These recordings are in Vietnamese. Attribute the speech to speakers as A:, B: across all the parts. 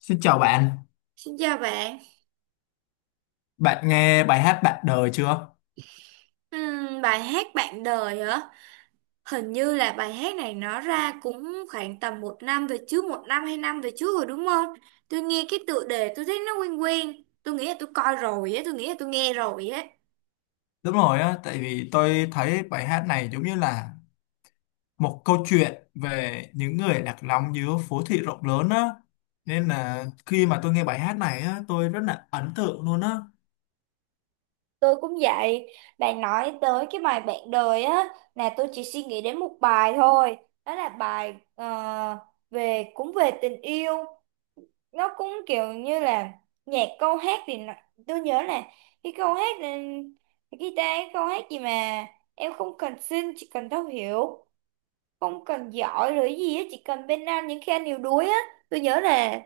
A: Xin chào bạn,
B: Xin chào bạn.
A: bạn nghe bài hát Bạn đời chưa?
B: Bài hát Bạn đời hả? Hình như là bài hát này nó ra cũng khoảng tầm một năm về trước, một năm hai năm về trước rồi đúng không? Tôi nghe cái tựa đề tôi thấy nó quen quen. Tôi nghĩ là tôi coi rồi á, tôi nghĩ là tôi nghe rồi á.
A: Đúng rồi á, tại vì tôi thấy bài hát này giống như là một câu chuyện về những người lạc lõng giữa phố thị rộng lớn á. Nên là khi mà tôi nghe bài hát này á, tôi rất là ấn tượng luôn á.
B: Tôi cũng vậy. Bạn nói tới cái bài Bạn đời á, là tôi chỉ suy nghĩ đến một bài thôi. Đó là bài về cũng về tình yêu. Nó cũng kiểu như là nhạc, câu hát thì tôi nhớ là cái câu hát, cái guitar, cái câu hát gì mà em không cần xin chỉ cần thấu hiểu, không cần giỏi rồi cái gì á, chỉ cần bên anh những khi anh yếu đuối á. Tôi nhớ là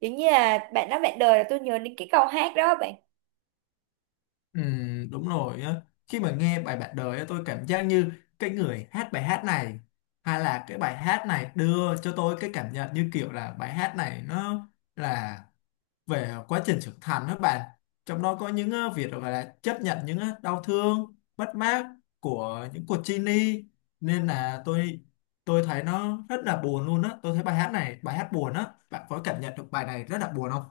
B: giống như là bạn nói bạn đời, là tôi nhớ đến cái câu hát đó bạn.
A: Ừ, đúng rồi á, khi mà nghe bài Bạn đời á, tôi cảm giác như cái người hát bài hát này hay là cái bài hát này đưa cho tôi cái cảm nhận như kiểu là bài hát này nó là về quá trình trưởng thành đó bạn, trong đó có những việc gọi là chấp nhận những đau thương mất mát của những cuộc chia ly. Nên là tôi thấy nó rất là buồn luôn á, tôi thấy bài hát này bài hát buồn á, bạn có cảm nhận được bài này rất là buồn không?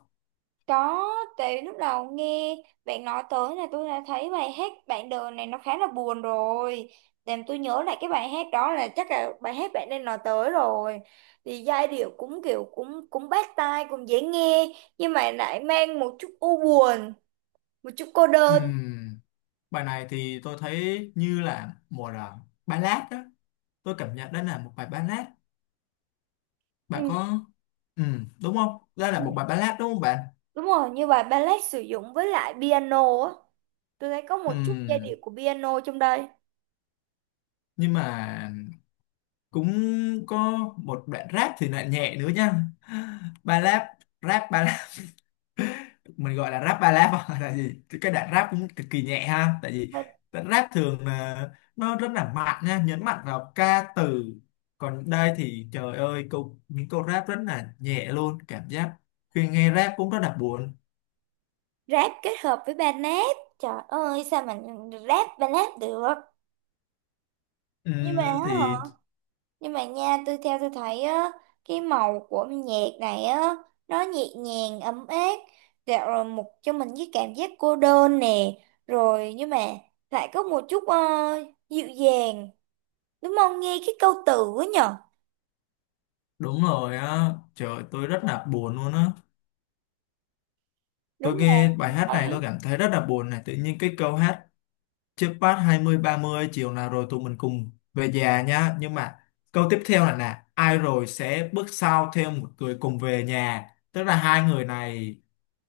B: Đó, tại lúc đầu nghe bạn nói tới là tôi đã thấy bài hát bạn đời này nó khá là buồn rồi. Làm tôi nhớ lại cái bài hát đó, là chắc là bài hát bạn nên nói tới rồi. Thì giai điệu cũng kiểu cũng cũng bắt tai, cũng dễ nghe nhưng mà lại mang một chút u buồn, một chút cô đơn.
A: Ừm, Bài này thì tôi thấy như là một là ballad đó, tôi cảm nhận đây là một bài ballad
B: Ừ,
A: bạn có đúng không, đây là một bài ballad đúng không bạn?
B: đúng rồi, như bài ballad sử dụng với lại piano á. Tôi thấy có một chút giai
A: Ừm,
B: điệu của piano trong đây.
A: nhưng mà cũng có một đoạn rap thì lại nhẹ nữa nha, ballad rap ballad, mình gọi là rap ballad hoặc là gì. Thì cái đoạn rap cũng cực kỳ nhẹ ha, tại vì
B: Và
A: đoạn rap thường là nó rất là mạnh nha, nhấn mạnh vào ca từ, còn đây thì trời ơi câu những câu rap rất là nhẹ luôn, cảm giác khi nghe rap cũng rất là buồn.
B: rap kết hợp với ballad. Trời ơi, sao mà rap ballad được? nhưng mà á hả
A: Thì
B: nhưng mà nha, tôi tôi thấy á, cái màu của nhạc này á, nó nhẹ nhàng ấm áp. Dạ, rồi một cho mình cái cảm giác cô đơn nè, rồi nhưng mà lại có một chút dịu dàng, đúng không, nghe cái câu từ á nhở?
A: đúng rồi á, trời tôi rất là buồn luôn á,
B: Đúng
A: tôi nghe bài hát này
B: rồi.
A: tôi cảm thấy rất là buồn này. Tự nhiên cái câu hát trước phát 20 30 chiều nào rồi tụi mình cùng về nhà nhá, nhưng mà câu tiếp theo là nè ai rồi sẽ bước sau theo một người cùng về nhà, tức là hai người này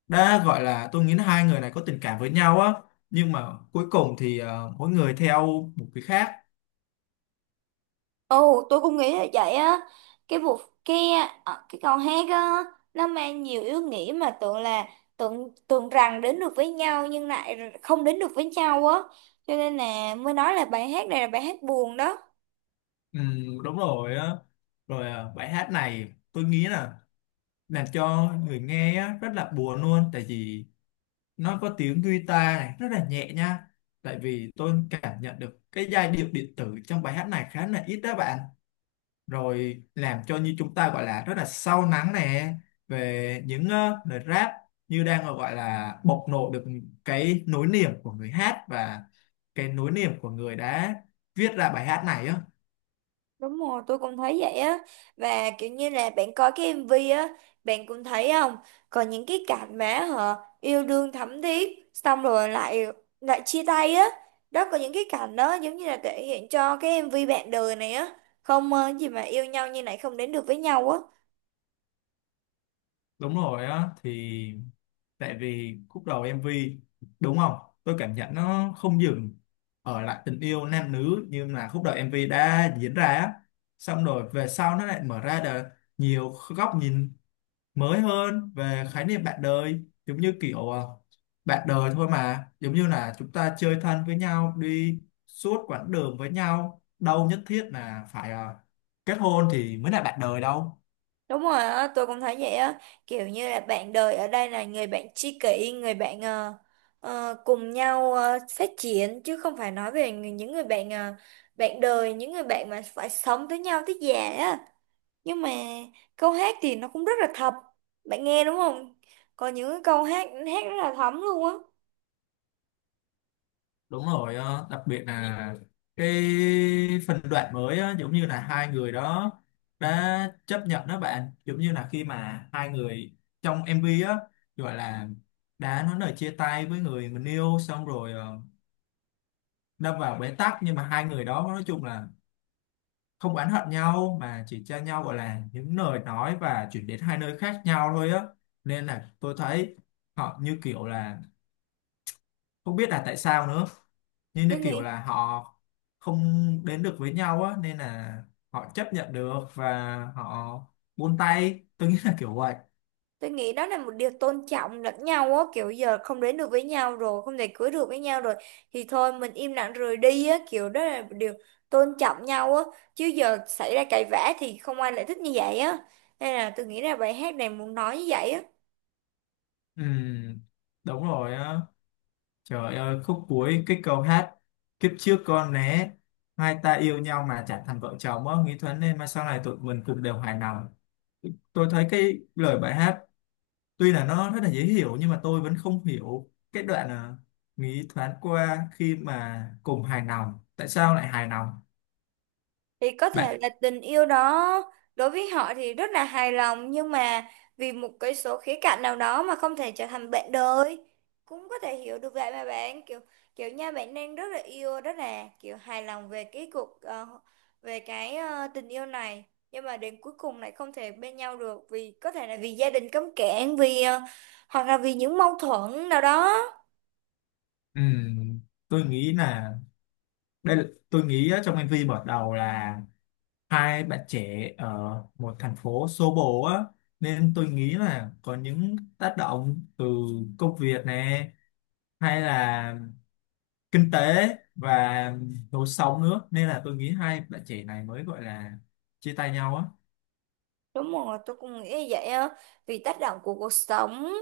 A: đã gọi là, tôi nghĩ là hai người này có tình cảm với nhau á, nhưng mà cuối cùng thì mỗi người theo một cái khác.
B: Ồ, tôi cũng nghĩ là vậy á. Cái vụ, cái cái câu hát á, nó mang nhiều ý nghĩa, mà tưởng là tưởng tưởng rằng đến được với nhau nhưng lại không đến được với nhau á. Cho nên là mới nói là bài hát này là bài hát buồn đó.
A: Ừ, đúng rồi á, rồi bài hát này tôi nghĩ là làm cho người nghe á, rất là buồn luôn, tại vì nó có tiếng guitar này rất là nhẹ nha, tại vì tôi cảm nhận được cái giai điệu điện tử trong bài hát này khá là ít đó bạn, rồi làm cho như chúng ta gọi là rất là sâu lắng nè, về những lời rap như đang gọi là bộc lộ được cái nỗi niềm của người hát và cái nỗi niềm của người đã viết ra bài hát này á.
B: Đúng rồi, tôi cũng thấy vậy á. Và kiểu như là bạn coi cái MV á, bạn cũng thấy không? Còn những cái cảnh mà họ yêu đương thắm thiết, xong rồi lại lại chia tay á. Đó, có những cái cảnh đó giống như là thể hiện cho cái MV bạn đời này á. Không gì mà yêu nhau như này không đến được với nhau á.
A: Đúng rồi á, thì tại vì khúc đầu MV đúng không, tôi cảm nhận nó không dừng ở lại tình yêu nam nữ, nhưng là khúc đầu MV đã diễn ra á, xong rồi về sau nó lại mở ra được nhiều góc nhìn mới hơn về khái niệm bạn đời, giống như kiểu bạn đời thôi mà giống như là chúng ta chơi thân với nhau đi suốt quãng đường với nhau, đâu nhất thiết là phải kết hôn thì mới là bạn đời đâu.
B: Đúng rồi á, tôi cũng thấy vậy á, kiểu như là bạn đời ở đây là người bạn tri kỷ, người bạn cùng nhau phát triển, chứ không phải nói về những người bạn, bạn đời, những người bạn mà phải sống với nhau tới già á. Nhưng mà câu hát thì nó cũng rất là thật, bạn nghe đúng không? Có những cái câu hát hát rất là thấm luôn á.
A: Đúng rồi đặc biệt là cái phần đoạn mới á, giống như là hai người đó đã chấp nhận đó bạn, giống như là khi mà hai người trong MV á gọi là đã nói lời chia tay với người mình yêu, xong rồi đâm vào bế tắc, nhưng mà hai người đó nói chung là không oán hận nhau mà chỉ cho nhau gọi là những lời nói và chuyển đến hai nơi khác nhau thôi á. Nên là tôi thấy họ như kiểu là không biết là tại sao nữa, như như
B: Tôi
A: kiểu
B: nghĩ
A: là họ không đến được với nhau á, nên là họ chấp nhận được và họ buông tay, tôi nghĩ là kiểu vậy.
B: Tôi nghĩ đó là một điều tôn trọng lẫn nhau á, kiểu giờ không đến được với nhau rồi, không thể cưới được với nhau rồi thì thôi mình im lặng rời đi á, kiểu đó là một điều tôn trọng nhau á, chứ giờ xảy ra cãi vã thì không ai lại thích như vậy á. Nên là tôi nghĩ là bài hát này muốn nói như vậy á.
A: Ừm, Đúng rồi á, trời ơi khúc cuối cái câu hát kiếp trước con né hai ta yêu nhau mà chẳng thành vợ chồng á, nghĩ thoáng nên mà sau này tụi mình cũng đều hài lòng. Tôi thấy cái lời bài hát tuy là nó rất là dễ hiểu nhưng mà tôi vẫn không hiểu cái đoạn nghĩ thoáng qua khi mà cùng hài lòng, tại sao lại hài lòng
B: Thì có thể
A: bạn?
B: là tình yêu đó đối với họ thì rất là hài lòng, nhưng mà vì một cái số khía cạnh nào đó mà không thể trở thành bạn đời, cũng có thể hiểu được vậy mà bạn, kiểu kiểu nha, bạn đang rất là yêu, rất là kiểu hài lòng về cái tình yêu này, nhưng mà đến cuối cùng lại không thể bên nhau được, vì có thể là vì gia đình cấm cản, vì hoặc là vì những mâu thuẫn nào đó.
A: Ừ, tôi nghĩ là đây là, tôi nghĩ á, trong MV mở đầu là hai bạn trẻ ở một thành phố xô bồ á, nên tôi nghĩ là có những tác động từ công việc này hay là kinh tế và lối sống nữa, nên là tôi nghĩ hai bạn trẻ này mới gọi là chia tay nhau á.
B: Đúng rồi, tôi cũng nghĩ như vậy á. Vì tác động của cuộc sống,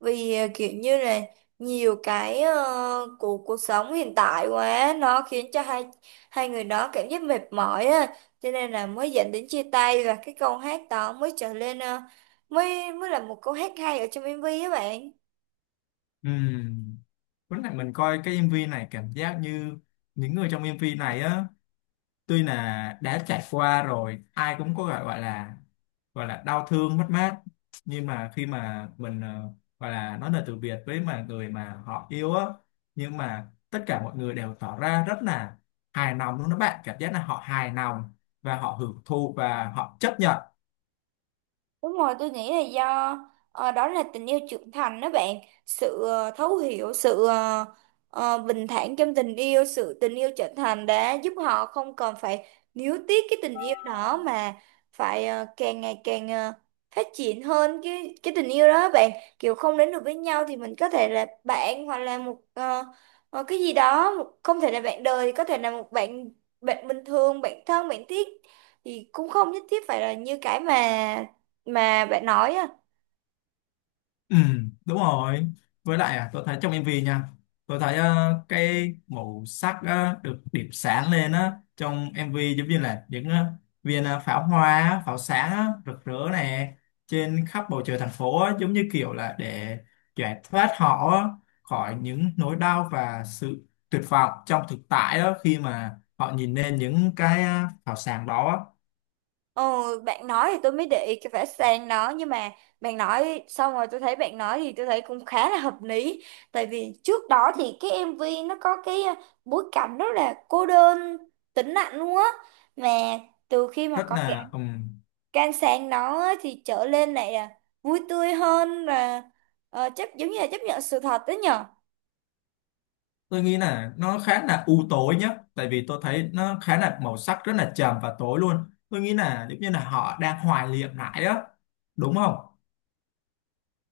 B: vì kiểu như là nhiều cái của cuộc sống hiện tại quá, nó khiến cho hai hai người đó cảm giác mệt mỏi á, cho nên là mới dẫn đến chia tay, và cái câu hát đó mới trở lên mới mới là một câu hát hay ở trong MV á bạn.
A: Ừ. Lúc này mình coi cái MV này cảm giác như những người trong MV này á tuy là đã trải qua rồi ai cũng có gọi gọi là đau thương mất mát, nhưng mà khi mà mình gọi là nói lời từ biệt với mà người mà họ yêu á, nhưng mà tất cả mọi người đều tỏ ra rất là hài lòng luôn đó bạn, cảm giác là họ hài lòng và họ hưởng thụ và họ chấp nhận.
B: Đúng rồi, tôi nghĩ là do đó là tình yêu trưởng thành đó bạn, sự thấu hiểu, sự bình thản trong tình yêu, sự tình yêu trưởng thành đã giúp họ không còn phải níu tiếc cái tình yêu đó, mà phải càng ngày càng phát triển hơn cái tình yêu đó bạn, kiểu không đến được với nhau thì mình có thể là bạn, hoặc là một cái gì đó, một, không thể là bạn đời, thì có thể là một bạn, bình thường, bạn thân, bạn thiết, thì cũng không nhất thiết phải là như cái mà bạn nói á.
A: Ừ, đúng rồi. Với lại tôi thấy trong MV nha, tôi thấy cái màu sắc được điểm sáng lên á trong MV, giống như là những viên pháo hoa, á, pháo sáng á, rực rỡ nè trên khắp bầu trời thành phố á, giống như kiểu là để giải thoát họ á, khỏi những nỗi đau và sự tuyệt vọng trong thực tại đó khi mà họ nhìn lên những cái pháo sáng đó á.
B: Ờ, Bạn nói thì tôi mới để ý cái vẽ sang đó, nhưng mà bạn nói xong rồi, tôi thấy bạn nói thì tôi thấy cũng khá là hợp lý, tại vì trước đó thì cái MV nó có cái bối cảnh rất là cô đơn, tĩnh lặng luôn á, mà từ khi mà
A: Rất
B: có cái
A: là ừ,
B: can sang đó á, thì trở lên này là vui tươi hơn và ờ, chấp giống như là chấp nhận sự thật đó nhở.
A: tôi nghĩ là nó khá là u tối nhá, tại vì tôi thấy nó khá là màu sắc rất là trầm và tối luôn, tôi nghĩ là giống như là họ đang hoài niệm lại đó đúng không?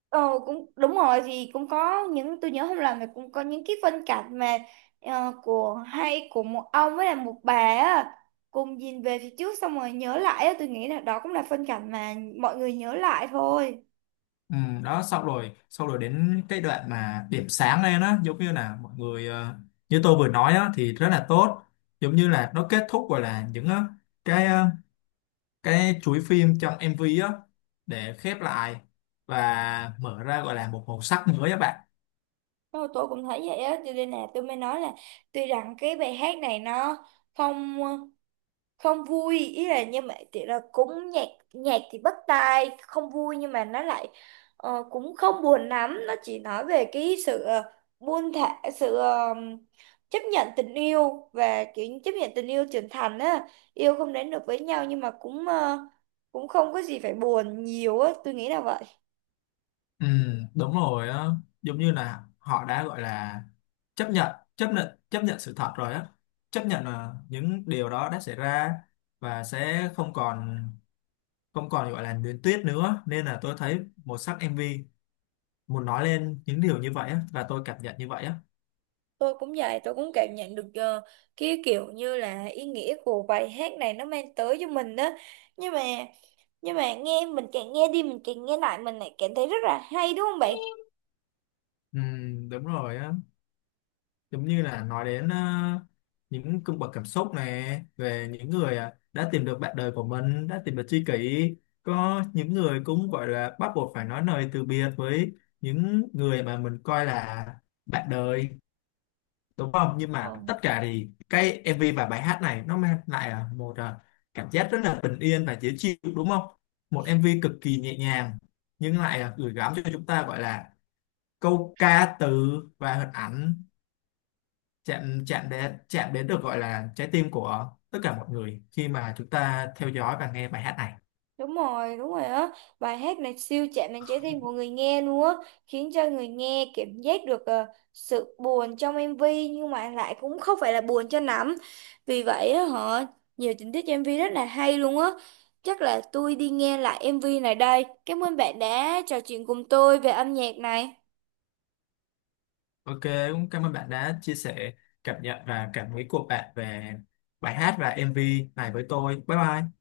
B: Ờ, cũng đúng rồi, thì cũng có những, tôi nhớ không làm, thì cũng có những cái phân cảnh mà của, hay của một ông với là một bà á, cùng nhìn về phía trước xong rồi nhớ lại á, tôi nghĩ là đó cũng là phân cảnh mà mọi người nhớ lại thôi.
A: Ừ, đó xong rồi đến cái đoạn mà điểm sáng lên á, giống như là mọi người như tôi vừa nói á thì rất là tốt, giống như là nó kết thúc gọi là những cái ờ, cái chuỗi phim trong MV á để khép lại và mở ra gọi là một màu sắc mới các bạn.
B: Thôi, tôi cũng thấy vậy á, cho nên là tôi mới nói là tuy rằng cái bài hát này nó không không vui, ý là nhưng mà thì là cũng nhạc, thì bắt tai không vui, nhưng mà nó lại cũng không buồn lắm, nó chỉ nói về cái sự buông thả, sự chấp nhận tình yêu, và kiểu như chấp nhận tình yêu trưởng thành á, yêu không đến được với nhau nhưng mà cũng cũng không có gì phải buồn nhiều á, tôi nghĩ là vậy.
A: Ừ, đúng rồi á, giống như là họ đã gọi là chấp nhận sự thật rồi á, chấp nhận là những điều đó đã xảy ra và sẽ không còn gọi là luyến tiếc nữa, nên là tôi thấy màu sắc em MV muốn nói lên những điều như vậy á và tôi cảm nhận như vậy á.
B: Tôi cũng vậy, tôi cũng cảm nhận được cái kiểu như là ý nghĩa của bài hát này nó mang tới cho mình đó, nhưng mà nghe mình càng nghe đi, mình càng nghe lại, mình lại cảm thấy rất là hay, đúng không bạn?
A: Ừ, đúng rồi á, giống như là nói đến những cung bậc cảm xúc này về những người đã tìm được bạn đời của mình, đã tìm được tri kỷ, có những người cũng gọi là bắt buộc phải nói lời từ biệt với những người mà mình coi là bạn đời đúng không, nhưng mà
B: Ờ.
A: tất cả thì cái MV và bài hát này nó mang lại một cảm giác rất là bình yên và dễ chịu đúng không, một MV cực kỳ nhẹ nhàng nhưng lại gửi gắm cho chúng ta gọi là câu ca từ và hình ảnh chạm chạm đến được gọi là trái tim của tất cả mọi người khi mà chúng ta theo dõi và nghe bài hát này.
B: Đúng rồi, đúng rồi á, bài hát này siêu chạm đến trái tim của người nghe luôn á, khiến cho người nghe cảm giác được sự buồn trong MV, nhưng mà lại cũng không phải là buồn cho lắm, vì vậy á họ nhiều tình tiết trong MV rất là hay luôn á. Chắc là tôi đi nghe lại MV này đây. Cảm ơn bạn đã trò chuyện cùng tôi về âm nhạc này.
A: Ok, cũng cảm ơn bạn đã chia sẻ cảm nhận và cảm nghĩ của bạn về bài hát và MV này với tôi. Bye bye.